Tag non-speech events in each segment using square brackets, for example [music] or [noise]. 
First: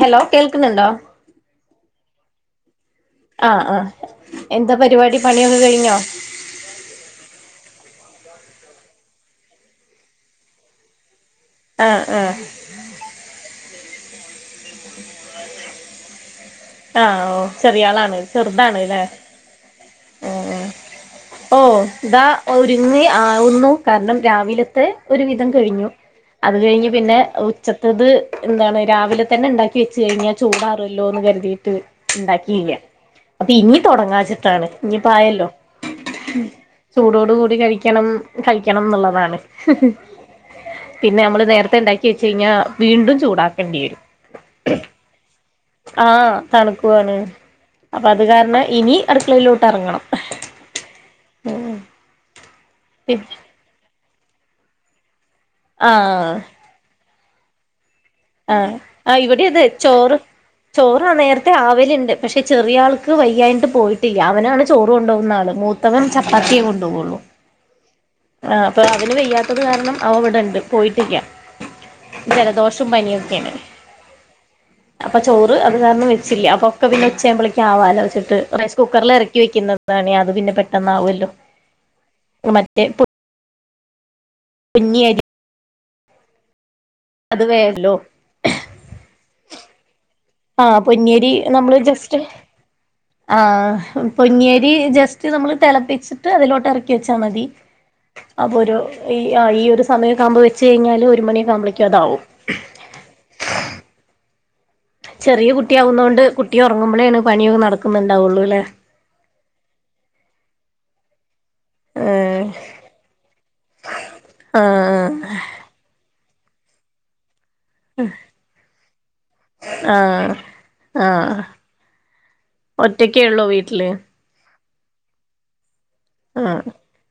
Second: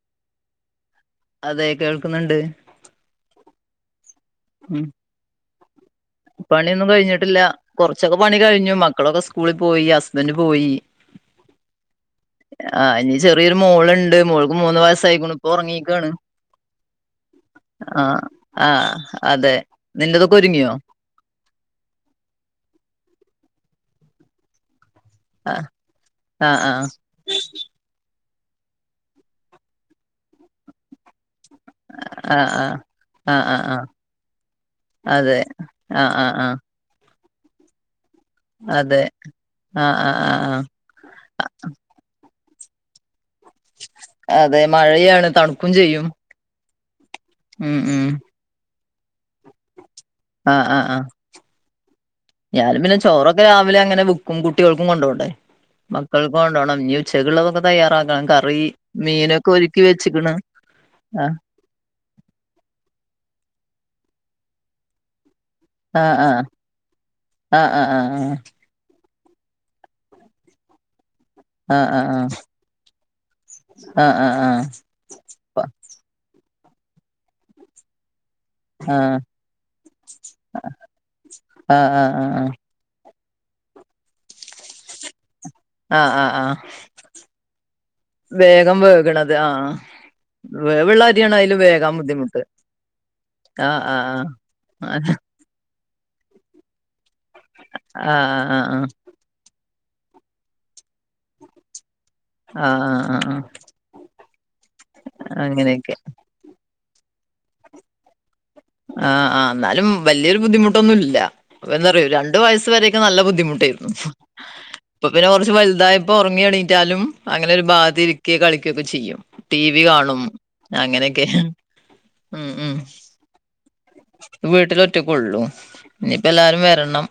Hello കേൾക്കുന്നുണ്ടോ അതെ കേൾക്കുന്ന്ണ്ട് ആഹ് ആഹ് എന്താ ഉം പരിപാടി പണിയൊക്കെ കഴിഞ്ഞോ പണിയൊന്നും കഴിഞ്ഞിട്ടില്ല കുറച്ചൊക്കെ പണി കഴിഞ്ഞു മക്കളൊക്കെ സ്കൂളിൽ പോയി ഹസ്ബന്റ് പോയി ആഹ് ആഹ് ആ ഇനി ചെറിയൊരു മോളുണ്ട് മോൾക്ക് മൂന്ന് വയസായിക്കണ് ഇപ്പൊ ഉറങ്ങീക്കണ്. ആഹ ഓ ചെറിയളാണ് ആ ചെറുതാണ് അല്ലെ അതെ ഓ നിന്റതൊക്കെ ഒരുങ്ങിയോ ഓ ഓ ഇതാ ഒരുങ്ങി ആവുന്നു കാരണം രാവിലത്തെ ഒരു വിധം ആ കഴിഞ്ഞു ആ അത് ആ കഴിഞ്ഞ് പിന്നെ ഉ ച്ചത്തത് എന്താണ് രാവിലെ തന്നെ ഇണ്ടാക്കി വെച്ച കഴിഞ്ഞാ ചൂടാറോല്ലോ ന്ന് കര്തിയിട്ട് ആ ആ ഇണ്ടാക്കിയില്ല ആ അപ്പൊ ആ ആ ഇനി തുൊടങ്ങാച്ചിട്ടാണ് അതെ ഇനീപ്പയല്ലോ ആ ആ ആ ചൂടോട് കൂടി കഴിക്കണം. കഴിക്കണം അതെ ന്നുള്ളതാണ് ഹ് ആ ഹ് ആ ആ ആ പിന്നെ അമ്മള് നേരത്തെ ഇണ്ടാ ച്ചയ്ഞ്ഞാ വീണ്ടും ചുടാക്കേണ്ടിവരും അതെ മഴയാണ് തണുക്കും ചെയ്യും ആഹ തണുക്കുവാണ് ഉം അപ്പ ഉം അത് കാരണം ഇനി അടുക്കളയിലോട്ടറങ്ങണം ആഹ് ആഹ് ആഹ ഞാനും പിന്നെ ചോറൊക്കെ ങ്ങനെവക്കും കുട്ടികൾക്കും കൊണ്ടൊണ്ടെ ആഹ് മക്കൾക്കോണ്ടോണം ഇനി ഉച്ചക്കോളതൊക്ക തയ്യാറാക്കണം കറി ആഹ ആ ഇവിടെ മീനൊക്കെ അതേ ഒരുക്കി ചോറ് വെച്ച്ക്ക്ണ് ചോറാ ആഹ് നേര ഒക്കെആവല്ണ്ട് പക്ഷേ ചെറിയ ആൾക്ക് വയ്യായിട്ട്പോയിട്ടില്ല അവനാണ് ചോറ് കൊണ്ടൊവുന്നാള്. മൂത്തവൻ ആഹ് ചപ്പാത്തിയെ കൊണ്ടൊവോള്ളു. ആഹ് ആഹ് ആഹ് ആഹ് അപ്പൊ അവന് വെയ്യാത്തത് കാരണം അവ ൻ ഇവിടെണ്ട് പോയിട്ടില്ല. ആഹ് ആഹ് ജലദോഷും പനിയൊക്കെണ്. ആഹ് ആഹ് ആഹ് ആഹ് ആഹ് അപ്പൊ ചോറ് അത് കാരണം വെച്ചില്ല അപ്പൊ ഒക്കെ പിന്നെ ഉച്ചാവുമ്പോളേക്ക് ആവാലോ വച്ചിട്ട്. റൈസ് കുക്കറിൽ എറക്കി വെക്കുന്നതാണെ അത് പിന്നെ പെട്ടന്ന് ആവുമല്ലോ ആഹ് മറ്റേ പുട്ട് കുഞ്ഞിയരി. ആഹ് ആഹ് ആ അത് വേ [unintelligible] ല്ലോ? വേഗം വേക്ണത് ആഹ് ആഹ് വേവുള്ള പൊന്നിയരി അരിയാണേലും നമ്മള് വേകാൻ ജസ്റ്റ്. ബുദ്ധിമുട്ട് ആഹ് പൊന്നിയരി ആഹ് ജസ്റ്റ് നമ്മൾ തിളപ്പിച്ച അതിലോട്ട് ഇറക്കി വെച്ചാ മതി ആഹ് ആഹ് അപ്പൊ ഒരു ആഹ് ഈ ആ ഈ ഒരു സമയം ആകുമ്പോ വെച്ച് കഴിഞ്ഞാല് ഒരു മണിയകക്കാമ്പോഴേക്കും അതാവും. ആഹ് ആഹ് ആഹ് ചെറിയ കുട്ടിയ അങ്ങനെയൊക്കെ ആവുന്നോണ്ട് കുട്ടി ഒറങ്ങുമ്പോളോണ് പണിയൊക്കെ നടക്കുന്നുണ്ടാവുള്ളു അല്ലേ? ആഹ് ആഹ് ന്നാലും വലിയൊരു ബുദ്ധിമുട്ടൊന്നുല്ല. അപ്പൊ എന്താറിയോ രണ്ടു ഏഹ് വയസ് വരെയൊക്കെ നല്ല ബുദ്ധിമുട്ടായിരുന്നു ഇപ്പ ആഹ് പിന്നെ കുറച്ച് വലുതായപ്പോ. ഒറങ്ങി എണീട്ടാലും. അങ്ങനെ ഒരു ബാഗത്ത് ഇരിക്കെ കളി ഒകെയൊക്കെ ചെയ്യും ടി വി കാണും. ആഹ് അങ്ങനെയൊക്കെ. ഉം ഉം കേളോ വീട്ടില്. വീട്ടില ഒറ്റ കൊള്ളു ആഹ് ഇനിയിപ്പല്ലാരും വരണം.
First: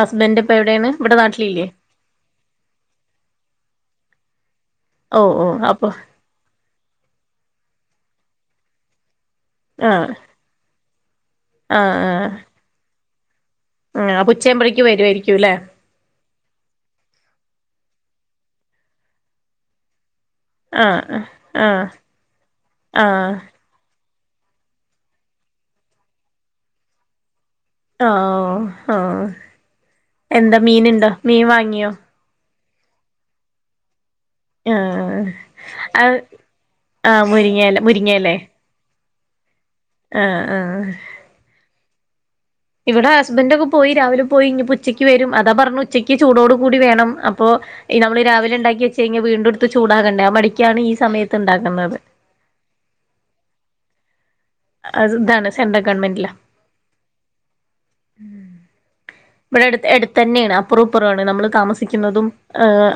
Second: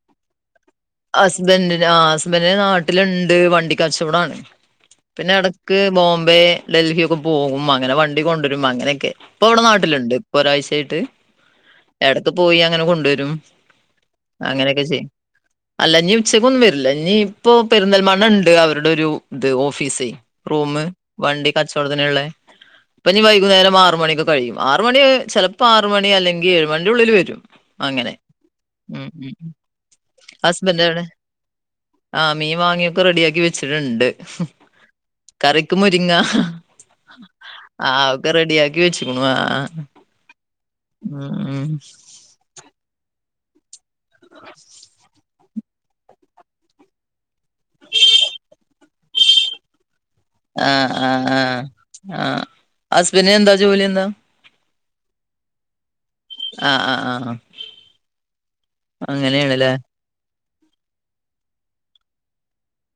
ഹസ്ബൻഡ് ഇപ്പ എവിടെയാണ്. ഇവിടെ നാട്ടിലില്ലേ ഹസ്ബൻഡ ആഹ് ഹസ്ബൻഡന്റെ നാട്ടിലുണ്ട് വണ്ടിക്കച്ചവടാണ്. ഓഹ് പിന്നെ ഓഹ് എടക്ക് അപ്പൊ ബോംബെ ഡൽഹി ഒക്കെ പോകും അങ്ങനെ വണ്ടി കൊണ്ടുവരുമ്പോ അങ്ങനെയൊക്കെ. ഇപ്പൊ ഇവ്ടെ ആഹ് നാട്ടിലുണ്ട്. ഇപ്പൊ ഒരാഴ്ചായിട്ട് എടക്ക് പോയി അങ്ങനെ കൊണ്ട് വരും. ആ ആ ഉച്ചേവുമ്പഴക്ക് വരുവായിരിക്കും അല്ലേ? അല്ല ഇഞ് ഉച്ചക്കൊന്നും വെരില്ല. ന്ഞ് ഇപ്പൊ പെരുന്തൽമണ്ണണ്ട് അവരുടെ ഒരു ഇത് ഓഫീസ്. റൂം ആഹ് വണ്ടി ആഹ് കച്ചവടത്തിന്ള്ള ഇപ്പൊ ഇനി ആഹ് വൈകുന്നേരം ആറ മണിക്കൊ കഴിയും ആറ മണി ചിലപ്പോ ആറ മണി അല്ലെങ്കിൽ ഏഴു മണിന്റുള്ളിൽ വരും. അങ്ങനെ ആഹ് ഉം ആഹ് ഉം. എന്താ മീൻ ഇണ്ടോ മീൻ വാങ്ങിയോ? ആഹ് മീൻ വാങ്ങിയൊക്കെ റെഡി ആക്കി വെച്ചിട്ടുണ്ട്. ആഹ് കറിക്ക് മുരിങ്ങ അത് ആഹ് മുരിങ്ങേല ആ അതൊക്കെ മുരിങ്ങേലെ റെഡിയാക്കി. ക്കി വെച്ചിക്കണുവ. ആഹ് ആഹ് ഉം ഉം ഇവിടെ ഹസ്ബൻറ് ഒക്കെ പോയി രാവിലെ പോയി ഇനി ഇപ്പൊ ഉച്ചയ്ക്ക് വരും. അതാ പറഞ്ഞ ഉച്ചക്ക് ചൂടോട് കൂടി വേണം അപ്പോ നമ്മള് രാവിലെ ഉണ്ടാക്കി വച്ച്ച് കഴിഞ്ഞൽ വീണ്ടും എടുത്ത് ചൂടാകണ്ടേ? ആ മടിക്കാണ് ഈ ആ സമയത്ത് ആ ഇണ്ടാക്ന്നത്. ആ ഹസ്ബൻഡിന് എന്താ ജോലി എന്താ? ആഹ് ഇതാണ് സെൻട്രൽ ഗവൺമെന്റില. ആഹ് ആഹ് ആഹ് അങ്ങനെയണ്ല്ലേ. തന്നെയാണ് അപ്പുറം അപ്പുറമാണ് നമ്മൾ താമസിക്കുന്നതുംഹ്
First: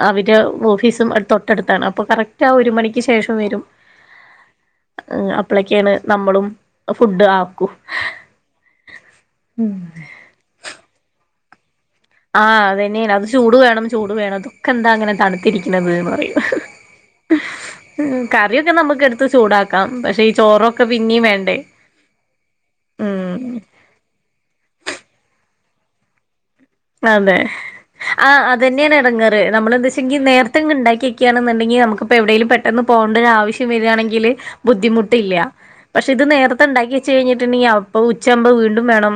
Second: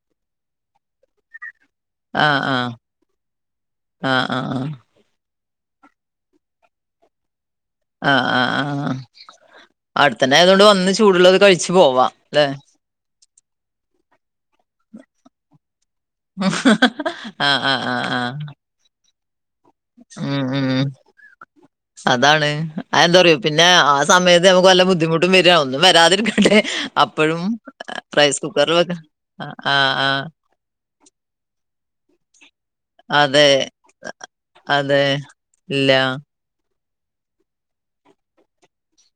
അവര് ഓഫീസും തൊട്ടടുത്താണ്. അപ്പൊ കറക്റ്റ് ആ ഒരു മണിക്ക് ശേഷം വരും. ആ ആ ആ അപ്പളൊക്കെയാണ് നമ്മളും ഫുഡ് ആക്കൂ. ആഹ് ആഹ് ആഹ് അടുത്തന്നെ ആയതുകൊണ്ട് വന്ന് ചൂടുള്ളത് കഴിച്ചു പോവാം. ല്ലേ? ആഹ് അതന്നെയാ അത് ചൂട് വേണം ചൂട് വേണം. ക്ക് ന്താ അങ്ങനെ തണുത്തിരിക്ക്ണ്ടത് പറയും ആ ആ ആ ആ കറി ക്കെ നമുക്ക് എടുത്ത് ചൂടാക്കാം പക്ഷെ ഈ ഉം ഉം ചോറൊക്കെ പിന്നെയും വേണ്ടേ. അതാണ് അതെന്താ ഉം പറയോ പിന്നെ ആ സമയത്ത് നമക്ക് വല്ല ബുദ്ധിമുട്ടും വര ഒന്നും വരാതിരിക്കട്ടെ. അതെ അപ്പഴും ഹ് ആ റൈസ് കുക്കറിൽ വെക്ക അതന്നേണ് എട്ങ്ങാറ് ആ ആ ആ നമ്മളെന്താച്ചെങ്കി നേര് ഇതെങ്ങ് ഇണ്ടാക്ക്യക്കാണെന്നുണ്ടെങ്കി നമുകിപ്പോ എവിടേലും പ പെട്ടെന്ന് പോണ്ട അതെ ഒരാവ്ശ്യം വരാണെങ്കിൽ അതെ ബുദ്ധിമുട്ടില്ല ഇല്ല പക്ഷെ ഇത് നേര മൊത്തം ഇണ്ടാക്കി വെച്ച് കഴിഞ്ഞിട്ട്ണ്ടെങ്കി അപ്പോ ഉച്ചയാവുമ്പോ വീണ്ടും വേണം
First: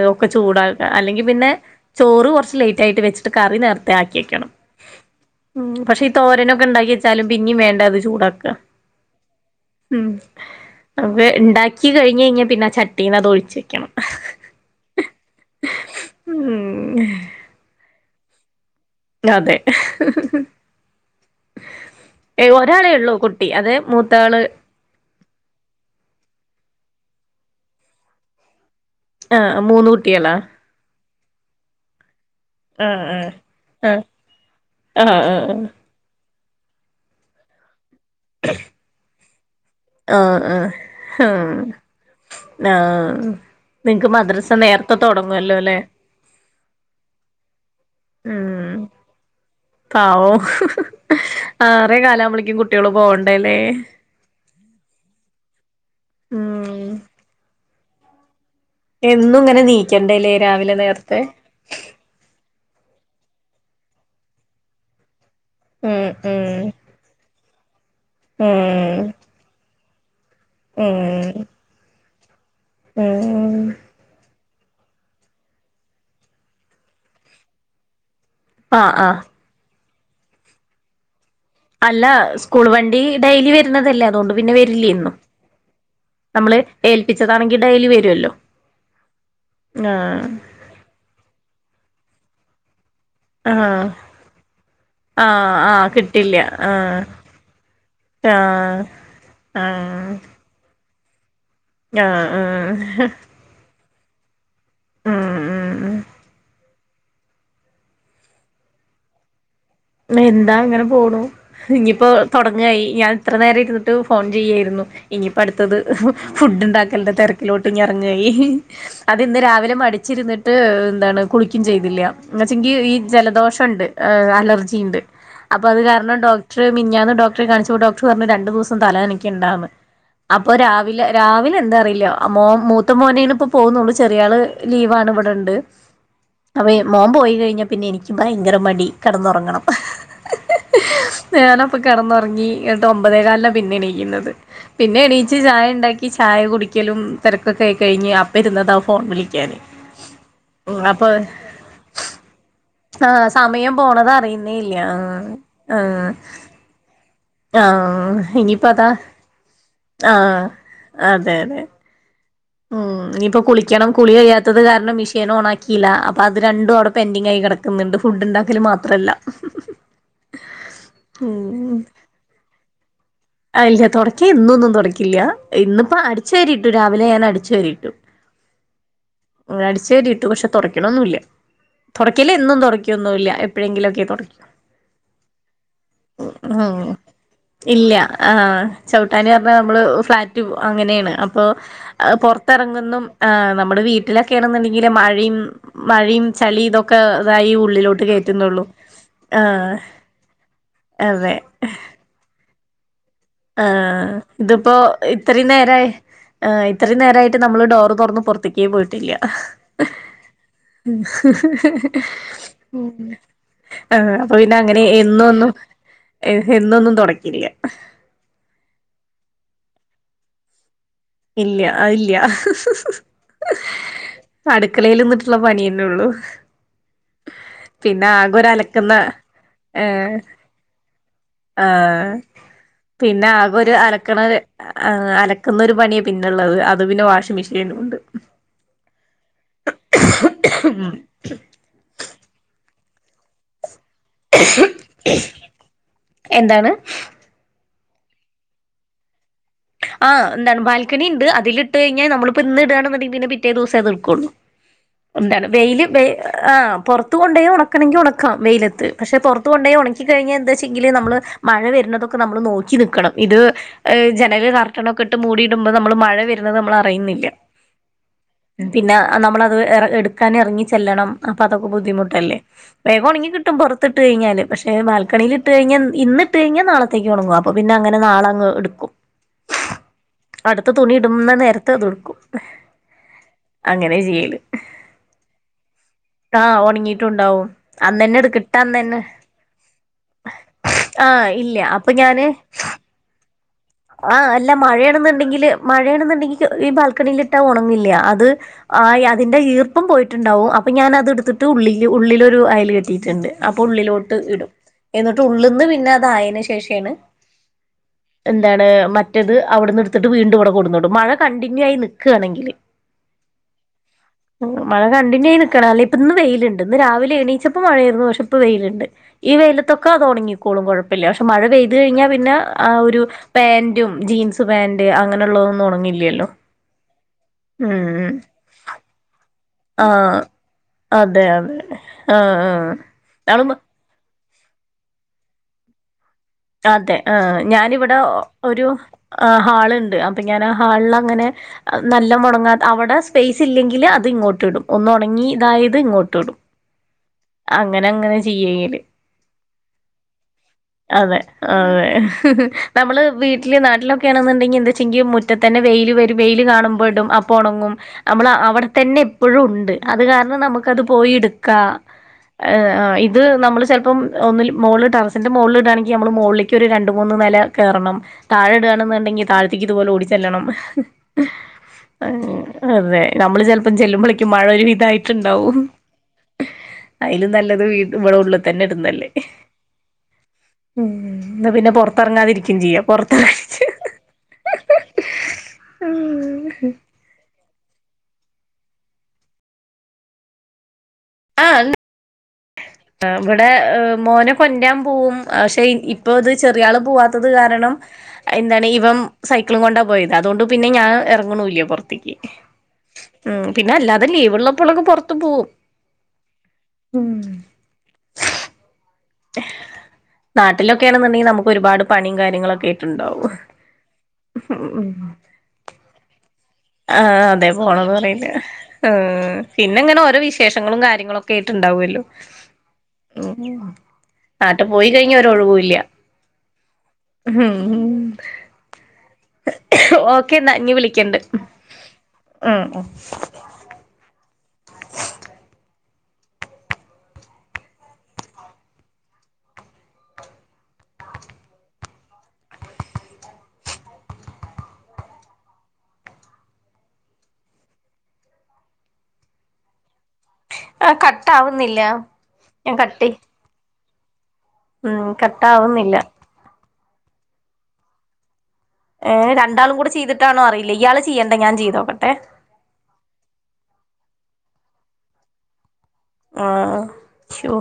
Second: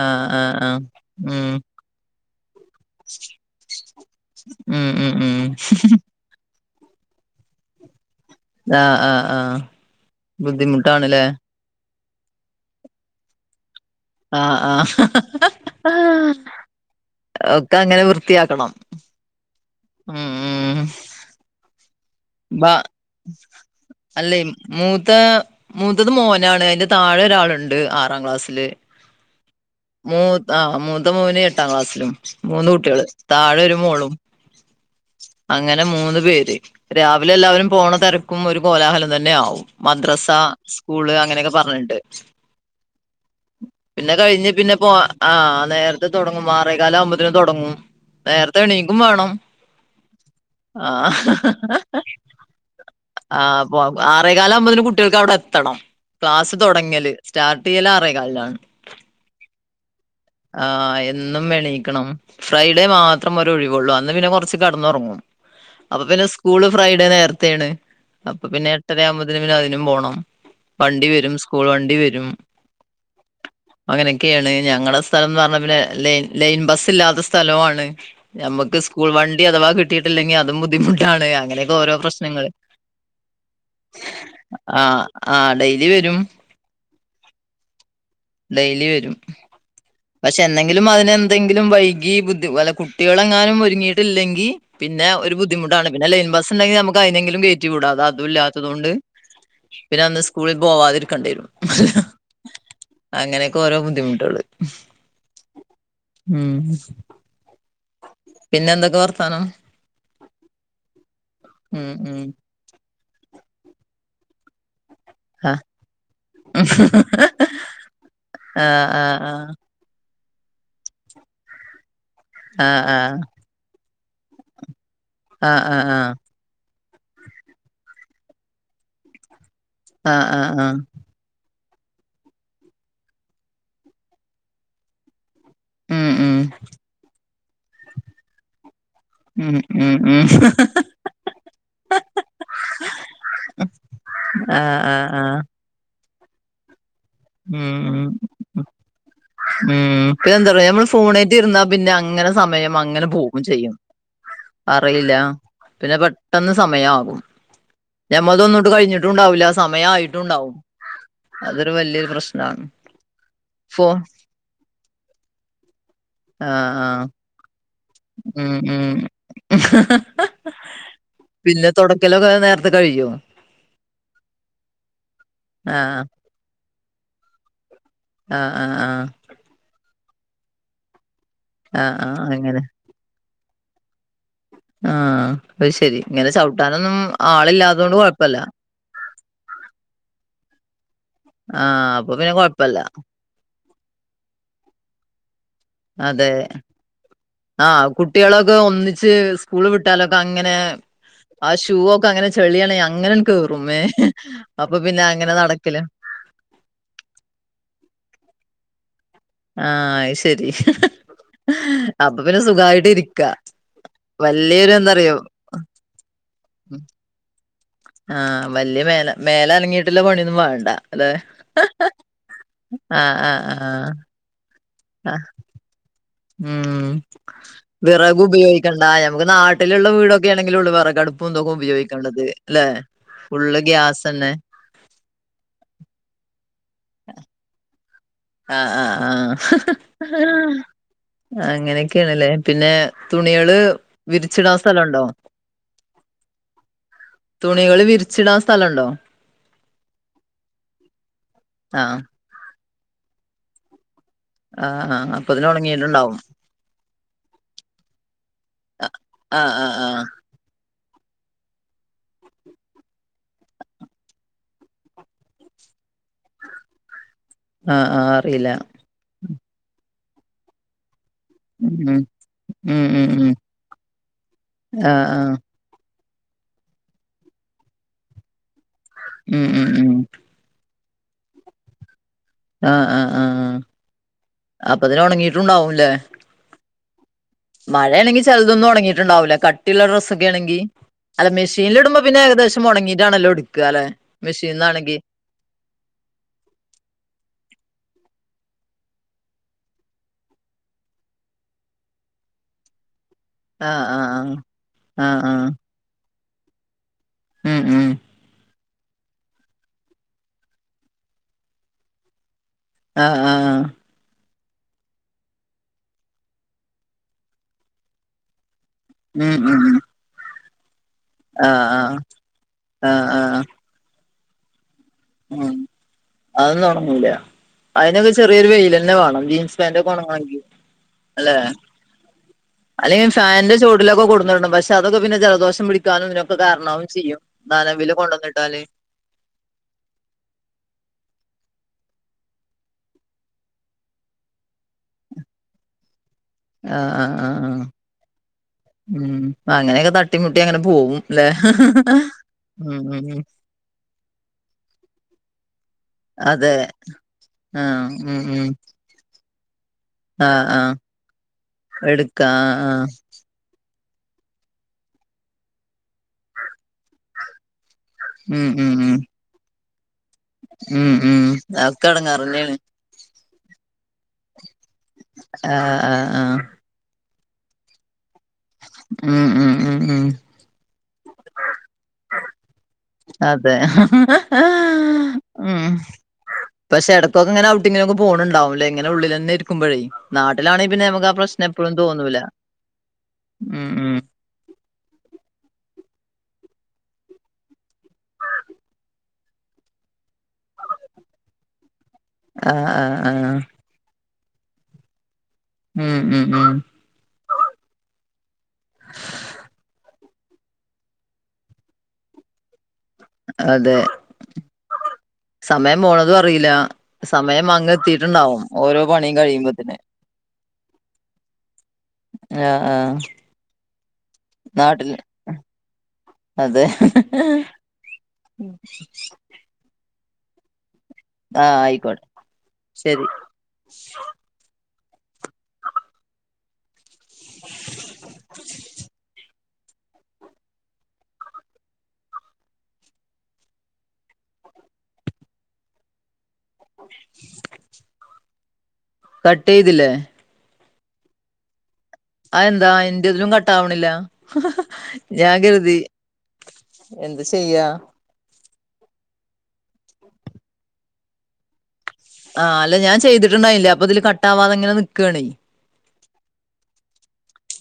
ആ ഹ് ഒക്കെ ആ ആ ചൂടാക്ക്‌അ അല്ലെങ്കി ഉം പിന്നെ. ചോറ് കൊർച്ച് ലേറ്റായിട്ട് വെച്ചിട്ട് കറി നേർ താക്കി വെക്കണം ഉം ഉം ഉം പക്ഷെ ഈ തോരനൊക്കെ ഇണ്ടാക്കി വെച്ചാലും പിന്നിം വേണ്ടെ അത് ചൂടാ അഹ് ആ ആ ആ ഹ്മ് ബുദ്ധിമുട്ടാണ്ല്ലേ അപ്പെ ഇണ്ടാ ഇക്ക്‌ കൈഞ്ഞഴിഞ്ഞാ പിന്നെ ചട്ടീന്നതൊഴിച്ച് വെക്കണം. ആ ആഹ്. ഉം ഹ്. ഒക്കെ അങ്ങനെ വൃത്തിയാക്കണം. അതെ. ഉം ഉം ഏ ഒരാളെ ഉള്ളൂ കുട്ടി അതേ മൂത്താള്. മൂത്തെ മൂത്തത് മോനാണ് അയ്ന്റെ താഴെ ഒരാള്ണ്ട് ആറാം ക്ലാസ്സില്. ആഹ് മൂന്ന് കുട്ടികളാ മൂത് ആ മൂത്ത മോന് എട്ടാം ക്ലാസ്സിലും. മൂന്ന് കുട്ടിയള് ആഹ് താഴെ ഒരു ആഹ് മോളും ആഹ് ആഹ് അങ്ങനെ മൂന്ന് പേര്. രാവിലെ എല്ലാവരും പോണ തെരക്കും ഒരു കോലാഹലം തന്നെ ആവും. മദ്രസ ആഹ് ആഹ് സ്കൂള് ആഹ് അങ്ങനൊക്കെ ആഹ് പറഞ്ഞ്ട്ട്. ആഹ് നിങ്ങക്ക് പിന്നെ കഴിഞ്ഞ് മദ്രസ പിന്നെ പോ നേരത്തെ തൊടങ്ങുവല്ലോ ആഹ് അല്ലേ നേരത്തെ തൊടങ്ങും ആറേക്കാലവുമ്പോത്ത്ന് തൊടങ്ങും. നേർത്തെ ഉം എണീക്കും വേണം ആഹ്. റേകാലാവുമ്പോളേക്കും കുട്ട്യാള് പോവണ്ടല്ലേ. ആറേകാലാവുമ്പോതിന് കുട്ട്യാൾക്ക് അവിടെത്തണം ക്ലാസ് ഉം തൊടങ്ങല് സ്റ്റാട്ടയ്യല് ആറേ കാലിനാണ്. എന്നും ഇങ്ങനെ നീക്കേണ്ട ലേ. ആഹ് എന്നും എണീക്കണം ഫ്രൈഡേ മാത്രം ഒരൊഴിവുള്ളൂ അന്ന് പിന്നെ കൊറച്ച് കെട്ന്നൊർങ്ങും. അപ്പൊ ഉം പിന്നെ ഉം സ്കൂള് ഫ്രൈഡേ നേരത്തേണ്. അപ്പൊ പിന്നെ എട്ടര ഉം ആവുമ്പോത്തിന് പിന്നെ അയിനും പോണം വണ്ടി വരും ഉം സ്കൂൾ വണ്ടി വരും. ഉം ഹ്. അങ്ങനെക്കെയാണ് ഞങ്ങളെ സ്ഥലന്ന് പറഞ്ഞാ പിന്നെ ലൈൻ ലൈൻ ബസില്ലാത്ത സ്ഥലവും ആണ്. ഞമ്മക്ക് ആഹ് സ്കൂൾ ആഹ് വണ്ടി അഥവാ കിട്ടിട്ടില്ലെങ്കി അതും ബുദ്ധിമുട്ടാണ് അങ്ങനെ. അല്ല സ്കൂൾ വണ്ടി ഡെയ്ലി വരുന്നതല്ലേ അതോണ്ട് പിന്നെ വരില്ല്യേ ആഹ് എന്നും ആഹ് ഡെയ്ലി വരും നമ്മള്. ഏൽപ്പിച്ചതാണെങ്കി ഡെയ്ലി വരൊല്ലൊ. ഡെയ്ലി വരും. മ്ന ആഹ്. എന്തെങ്കിലും അതിനെന്തെങ്കിലും വൈകി ബുദ്ധി അല്ല കു കുട്ട്യാളെങ്ങാനും ആഹ് ഒരുങ്ങിയിട്ടില്ലെങ്കി പിന്നെ ഒരു ആഹ് ബുദ്ധിമുട്ടാണ് ആഹ് പിന്നെ ലൈൻ കിട്ടില്ല ബസ്ണ്ടെങ്കി നമുക്ക് ആഹ് അയ്നെങ്കിലും കേ റ്റിവിട ഇത് ആഹ് അതുല്ലാത്തതോണ്ട്. ആഹ്. സ്കൂളിൽ പോവാതിരിക്കണ്ട്യരും ആഹ് ആഹ് അങ്ങനൊക്കെ ഓരോ ബുദ്ധിമുട്ടൊള്. ഉം ഉം ഉം ഉം. പിന്നെ എന്തൊക്കെ വർത്താനം? എന്താ ഇങ്ങനെ പോണു ഉം ഇഞ്പ്പോ ഉം തൊട്. ങ്ങയി ഞാൻ ഇത്ര നേരം ഇര്ന്ന്ട്ട് ഫോൺ ചെയ്യേര്ന്നു. ഇനിയിപ്പ ആ അടുത്തത് ഫുഡ് ഇണ്ടാക്കൽണ്ടെ തെരക്കിലോട്ട് ഇഞ് എറങ്ങായി. ആ അത് ഇന്ന് രാവിലെ മടിച്ചിര്ന്ന്. ന്നട്ട് എന്താണ് കുളിക്കും ചെയ്തില്ല ആ ആ ഇന്നാച്ചെങ്കി ഈ ആ ജലദോഷംണ്ട് ഹ് അലർജിണ്ട്. ആ അപ്പൊ ആ അത് കാരണം ഡോക്ടർ മിഞ്ഞാന്ന് ഡോക്ടറെ കാണിച്ചപോ ഡോക്ടർ പറഞ്ഞു രണ്ടു ദിവസം തല നനക്ക്യണ്ടാന്ന്. ആ ആ ആ അപ്പൊ ആ രാവിലെ. രാവിലെ എന്താ അറില്ല മോ മൂത്ത മോനേന് ഇപ്പോ പോവുന്നുള്ളൂ ചെറിയാള് ലീവാണ് ഇവിടെണ്ട്. ഉം ഉം അപ്പയെ മോൻ പോയി കഴിഞ്ഞാ പിന്നെ എനിക്ക്‌ ബൈങ്കര മടി കെടന്നൊറങ്ങണം. ഉം ഉം. ഞാനപ്പോ കെടന്നൊറങ്ങി എന്നിട്ട് ഒമ്പതേ കാൽന പിന്നെ എണീക്ക്ന്നത്. ആ ആ പിന്നെ ആ എണീച്ച് ചായ ഇണ്ടാക്കി ചായ കുടിക്കലും ഉം തെരക്കൊക്കെ കഴിഞ്ഞ് അപ്പം ഉം ഇരുന്നത ഫോൺ വിളിക്കാന്. ഉം അപ്പോ ഇര്ന്ന പിന്നെ അങ്ങനെ സമയം അങ്ങനെ പോകും ചെയ്യും. സമയം പോണത് അറിയുന്നേ ഇല്ല അറിയില്ല ആഹ് പിന്നെ ആഹ് പെട്ടന്ന് സമയം ആകും. ആഹ് ഇനിയിപ്പ ഞമ്മൾതൊന്നുംട്ടു അതാ കഴിഞ്ഞിട്ടുംണ്ടാവൂല സമയം ആഹ് ആയിട്ടുംണ്ടാവും. അതെ അതെ അതൊരു വല്ല്യ ഒരു പ്രശ് ഉം ഇനിയിപ്പോ കുളിക്കണം. കുളി കഴിയാത്തത് കാരണം മിഷീൻ ഓൺ ആക്കിയില്ല. അപ്പോ അത് ആഹ് രണ്ടും അവിടെ ആഹ് പെൻഡിങ് ആയി കെട ക്കം ന്ന്ണ്ട് ഉം ഫുഡ്ണ്ടാക്കല് ഉം മാത്രല്ല ഉം. ക്കലൊക്കെ നേർത്തെ കഴിയും. ആഹ് ഇല്ല്യ തൊട്ക്ക്യെ എന്നു ഒന്നും തൊടക്കില്ല്യ ഇന്ന്പ്പ ആഹ് അട്ച്ചേരിട്ടു രാവിലെ ഞാൻ അട്ച്ചേരിയിട്ടു. ആഹ് ആഹ് ആഹ്. ഉം അട്ച്ചേരിട്ടു പക്ഷെ തൊട്ക്ക്യണൊന്നുല്ല ആഹ് ആഹ് തൊടക്ക്യല് എന്നും അങ്ങനെ തൊട ക്ക്യൊന്നുല്ല്യ എപ്പഴെങ്കിലൊക്കെ തൊട് ആഹ് അത് ശരി ഇങ്ങനെ ചവിട്ടാനൊന്നും ആളില്ലാതോണ്ട് കൊഴപ്പല്ല. ആഹ് ചവിട്ടാന് അർഞ്ഞ മ്മള് ഫ്ളാറ്റ് അങ്ങനെണ് അപ്പോ ആഹ് അപ്പൊ അ പിന്നെ കൊഴപ്പല്ല പൊർത്തെർങ്ങ്ന്നും. ആഹ് നമ്മടെ വീട്ടിലൊക്കെണ്ന്ന്ണ്ടെങ്കില് മഴിം മഴിം അതെ ചളി തൊ ക്കെ തായി ആഹ് ഉള്ളിലോട്ട് കുട്ടികളൊക്കെ കേറ്റുന്നൊള്ളൂ ഒന്നിച്ച് സ്കൂള് ആഹ്. വിട്ടാലൊക്കെ അതെ പ്പ അങ്ങനെ ചളിയാണേ അങ്ങനൺ കേറും ഏ ആഹ് ഇതിപ്പോ അപ്പൊ പിന്നെ അങ്ങനെ ഇത്രയും നടക്കല. നേരായി ആഹ് ഇത്രേം നേരായിട്ട് നമ്മള് ഡോറ് തൊർന്ന് പൊരത്ത്ക്കേ പോയിട്ടില്ല. ആഹ് അത് ശരി അപ്പൊ പിന്നെ സുഖായിട്ട് ഉം ഇരിക്കാ ഏഹ് അപ്പ പിന്നെ വല്യൊരു അങ്ങനെ എന്താറിയോ എന്നും ഒന്നും എ എന്നും ഒന്നും തൊടക്കില്ല. ആഹ് വല്ല്യ മേല മേലനങ്ങീട്ട്ള്ള പണിയൊന്നും വണ്ട. ഇല്ല്യ അഇല്ല്യ. ആഹ് ആഹ് ആഹ് അട്ക്കളേല് ആഹ് ന്നിട്ട്ള്ള പണിയെന്നെള്ളൂ. ഉം വിറക് ഒരു ഉപയോഗിക്കണ്ട. അലക്കുന്ന ഞമ്മക്ക് നാട്ടിലുള്ള ഏഹ് വീടൊക്കെ ആണെങ്കിലുള്ളൂ വിറകടു പ്പും ഇതൊക്കെ ഉപയോഗിക്കാൻ ഇള്ളത് ല്ലേ? പിന്നാകൊരു അലക്ക്ണത്. ആഹ് അലക്ക്ന്ന ഒരു പണിയ പിന്നള്ളത് അത് പിന്നെ വാഷിംഗ് മെഷീനുംണ്ട്. ആഹ് ആഹ് ആഹ്. അങ്ങനെക്കെണ്ലെ പിന്നെ തുണ്യള് വിരിച്ചിടാൻ സ്ഥലണ്ടോ? എന്താണ് തുണികള് വിരിച്ചിടാൻ സ്ഥലണ്ടോ? ആഹ് ന്താണ് ബാൽക്കണിണ്ട്. അതിലിട്ട് ആഹ് കഴിഞ്ഞ നമ്മള്പ്പ ഇന്ന് ഇടാണ്ന്ന്ണ്ടെങ്കി പിന്നെ പിറ്റേ ദിവസേ അത് ഇട്കൊള്ളൂ. ആഹ് ആഹ്. എന്താണ് അപ്പത്തിന് വെയില് വെ ഒണങ്ങിയിട്ടുണ്ടാവും ആഹ് പൊർത്ത് കൊണ്ടോയി ഒണക്കണെങ്കി ഒണക്കാം വെയിലത്ത് പക്ഷെ പൊർ ത്ത് ആഹ് കൊണ്ടോയ് ആഹ് ഒണക്കി ആഹ് കഴിഞ്ഞ എന്താച്ച് ങ്കില് നമ്മള് മഴ വര്ണതൊക്കെ നമ്മള് നോക്കി നിക്കണം. ഇത് ങ് ജനല് കർ ട്ടണൊക്കെട്ട് മൂടിടുമ്പ നമ്മള് മഴ വരുന്നത് നമ്മള് അറിയ്ന്നില്ല. ആഹ് ആഹ് അറില. പിന്ന നമ്മളത് എറ എടുക്കാൻ എർങ്ങി ചെല്ലണം. അപ്പതൊക്കെ ഉം ബുദ്ധിമുട്ടല്ലേ ഉം വേഗം ഉം ഒണ്ങ്ങി ഉം കിട്ടും പൊറത്തിട്ട് കഴിഞ്ഞാല് പക്ഷെ ആഹ് ആഹ് ബാൽക്കണില് ട്ട് കഴിഞ്ഞ ഇന്ന്ട്ട് കഴിഞ്ഞ നാളത്തേക്ക് ഒണങ്ങും അപ്പോ പിന്നെ അങ്ങനെ നാളങ്ങ് എട്ക്കും. ഉം ഉം ഉം. അടുത്ത തുണി ഇടുന്ന നേരത്ത് അത്ട്ക്കും. ആഹ് ആഹ് ആഹ് അപ്പത്തിനും ഒണങ്ങീട്ടുണ്ടാവും ല്ലേ? ആഹ് ഒണ്ങ്ങീട്ടുംണ്ടാവും. മഴല്ലെങ്കി ചെൽതൊന്നു ഒണങ്ങീട്ട്ണ്ടാവൂല കട്ടിള്ള ഡ്രസ്സൊക്കേണങ്കി. ആഹ് അല്ല ഇല്ല മെഷീൻല് അപ്പൊ ഇടുമ്പോ പിന്നെ ഞാന് ഏകദേശം ഒണങ്ങീട്ടാണല്ലോ ഇട്ക്ക ആഹ് അല്ല മഴയാണ്ന്ന്ണ്ടിങ്കില് മഴയാണ്ന്ന്ണ്ടെങ്കിൽ ഈ ബാൽക്കണിലിട്ട ഒണങ്ങില്ല്യ. അത് ആ അതിന്റെ ഈർപ്പം പോയിട്ടുണ്ടാവും അപ്പൊ ഞാനത് എടുത്തിട്ട് ഉള്ളിൽ ഉള്ളിലൊരു അയൽ കെട്ടിയിട്ടുണ്ട് അപ്പൊ ആഹ് ഉള്ളിലോട്ട് ആഹ് ഇടും ആഹ് എന്നിട്ട് ആഹ് ആഹ് ഉള്ളിന്ന് പിന്നെ അതായതിന് ശേഷമാണ് ഉം ഉം എന്താണ് മറ്റേത് അവിടുന്ന് എടുത്തിട്ട് വീണ്ടും ഇവിടെ കൊടുന്നിടും മഴ കണ്ടിന്യൂ ആയി നിൽക്കുകയാണെങ്കിൽ ആഹ് ആഹ് ആഹ് മഴ കണ്ടിന്യൂ ആയി നിൽക്കണം അല്ലേ ഇപ്പ ഇന്ന് വെയിലുണ്ട് ഇന്ന് രാവിലെ എണീച്ചപ്പോ മഴായിരുന്നു പക്ഷെപ്പോ വെയിലുണ്ട്. ഈ ഉം ഉം വെയിലത്തൊക്കെ അത് ഉണങ്ങിക്കോളും കുഴപ്പമില്ല പക്ഷെ മഴ ആഹ് പെയ്ത് ആഹ് കഴിഞ്ഞാൽ പിന്നെ ആ ഒരു ആഹ് ആഹ് പാൻ്റും ജീൻസ് പാൻ്റ് ഉം അങ്ങനെള്ളതൊന്നും ഉണങ്ങില്ലല്ലോ ഉം ഉം എന്തൊരു വെയിലാ യിലന്നെ വാണം ജീൻസ് പാൻ്റ് ഒക്കെ ഉണങ്ങണമെങ്കിൽ അതെ അല്ലേ അതെ ആ അല്ലെങ്കിൽ ആ നമ്മള് ഫാനിന്റെ മ ചു എതേലൊക്കെ കൊടുന്നിടണം പക്ഷെ അതൊക്കെ പിന്നെ ജലദോഷം പിടിക്കാനും ഇതിനൊക്കെ കാരണവും അതെ ആ ചെയ്യും നനവിൽ ഞാനിവിടെ കൊണ്ടുവന്നിട്ടാല് ഒരു ആ ഹാളുണ്ട് അപ്പൊ ഞാൻ ആ ഹാളിൽ അങ്ങനെ നല്ല മുണങ്ങാ അവിടെ സ്പേസ് ഇല്ലെങ്കില് അത് ഇങ്ങോട്ട് ഇടും ഒന്നുണങ്ങി ഇതായത് ഇങ്ങോട്ട് ഇടും. ആഹ് ആഹ് ആഹ് ആഹ് അങ്ങനെ അങ്ങനെ ചെയ്യല് ഉം അങ്ങനെയൊക്കെ തട്ടിമുട്ടി അങ്ങനെ പോവുംല്ലെ അ ഹെ [unintelligible] നമ്മള് വീട്ടില് നാട്ടിലൊക്കെ ആണെന്നുണ്ടെങ്കിൽ എന്താചിങ്കിൽ മുറ്റ തന്നെ വെയിൽ വരും വെയിൽ അതെ കാണുമ്പോഴിടും അപ്പം ഉണങ്ങും ആഹ് ഉം ഉം തന്നെ എപ്പോഴും ഉണ്ട് അത് കാരണം ആഹ് ആഹ് നമുക്കത് പോയി എടുക്കാം എടുക്കാ ഹെ ആഹ് അ ആഹ് ഇ ഇത് നമ്മൾ ചിലപ്പം ഒന്നിൽ മുകള് ടെറസിൻ്റ മുകളിൽ ഇടുകയാണെങ്കിൽ നമ്മൾ മുകളിലേക്ക് ഒരു രണ്ട് മൂന്ന് നില കയറണം ഉം താഴെ ഉം ഉം ഇടുകയാണെങ്കിൽ താഴ ക്ക് ഇതുപോലെ ഓടിച്ചെല്ലണം ഉം [unintelligible] ഉം അതൊക്കെ എടങ്ങേറന്നെയാണ് അതെ നമ്മള് ചിലപ്പോം ചെല്ലുമ്പോളേക്കും മഴ ഒരു വിധായിട്ടുണ്ടാവും. ആഹ് ആഹ് ആഹ് അയിലും നല്ലത് വീണ്ടും ഇവിടെ ഉള്ള് ഉം ഉം ഉം ഉം ഉം ഇന്നാ പിന്നെ പുറത്തിറങ്ങാതിരിക്കും ചെയ്യാം. അതെ [unintelligible] ഉം പക്ഷേ ഇടക്കൊക്കെ ഇങ്ങനെ ഔട്ടിങ്ങിന് ഒക്കെ പോന്നുണ്ടാവും ല്ലേ ഇങ്ങനെ ഉളളിൽ തന്നെ ഇരിക്കുമ്പോഴേ നാട്ടിൽ ആണെങ്കിൽ പിന്നെ ആ പ്രശ് നം എപ്പോളും തോന്നൂല ആഹ് ഇവിടെ ഉം ഉം മോന് കൊണ്ടരാൻ പോവും. പക്ഷെ ഇപ്പൊ അത് ചെറിയാള് പോവാത്തത് കാരണം. അത് എന്താണ് ഇവം സൈക്കിളും കൊണ്ടാ പോയത്. അതുകൊണ്ട് പിന്നെ ഞാൻ ഇറങ്ങുന്നില്ല പുറത്തേക്ക് ആഹ് ആഹ് ആഹ് ഉം പിന്നെ അല്ലാതെ ലീവ് ഉള്ളപ്പോളൊക്കെ പുറത്തു പോവും ഉം ഉം ഉം ഉം നാട്ടിലൊക്കെയാണെന്നുണ്ടെങ്കിൽ നമുക്ക് ഒരുപാട് പണിയും കാര്യങ്ങളൊക്കെ ട്ടുണ്ടാവും അതെ [unintelligible] സമയം പോണതും അറിയില്ല ആ സമയം അതെ അങ്ങ് പോണത് അറിയില്ല. എത്തിയിട്ടുണ്ടാവും ഓരോ പണിയും ആഹ് കഴിയുമ്പോത്തിന് പിന്നെ ഇങ്ങനെ ഓരോ വിശേഷങ്ങളും കാര്യങ്ങളും ഒക്കെ ആയിട്ടുണ്ടാവുമല്ലോ. ആഹ് ആഹ് [unintelligible] നാട്ടിൽ പോയി നാട്ടില് കഴിഞ്ഞാൽ ഒരു ഒഴിവുമില്ല. അതെ ഓക്കെ എന്നാ ഇനി വിളിക്കണ്ട് ആഹ് ആയിക്കോട്ടെ ഉം ഉം ശരി. [inaudible] കട്ട് ചെയ്തില്ലേ ആഹ് കട്ട് ആവുന്നില്ല അത് എന്താ എന്റെതിലും കട്ടാവണില്ല ഉം ഞാൻ കരുതി. കട്ടാവുന്നില്ല എന്ത് ചെയ്യാ? ഏ രണ്ടാളും കൂടെ ചെയ്തിട്ടാണോ അറിയില്ല. ഇയാള് ചെയ്യണ്ട ഞാൻ ചെയ്തോക്കട്ടെ ആ അല്ല ഞാൻ ചെയ്തിട്ട്ണ്ടായില്ല അപ്പൊ ഇതില് കട്ടാവാതെങ്ങനെ നി ക്കാണേ. ആഹ് ശോ.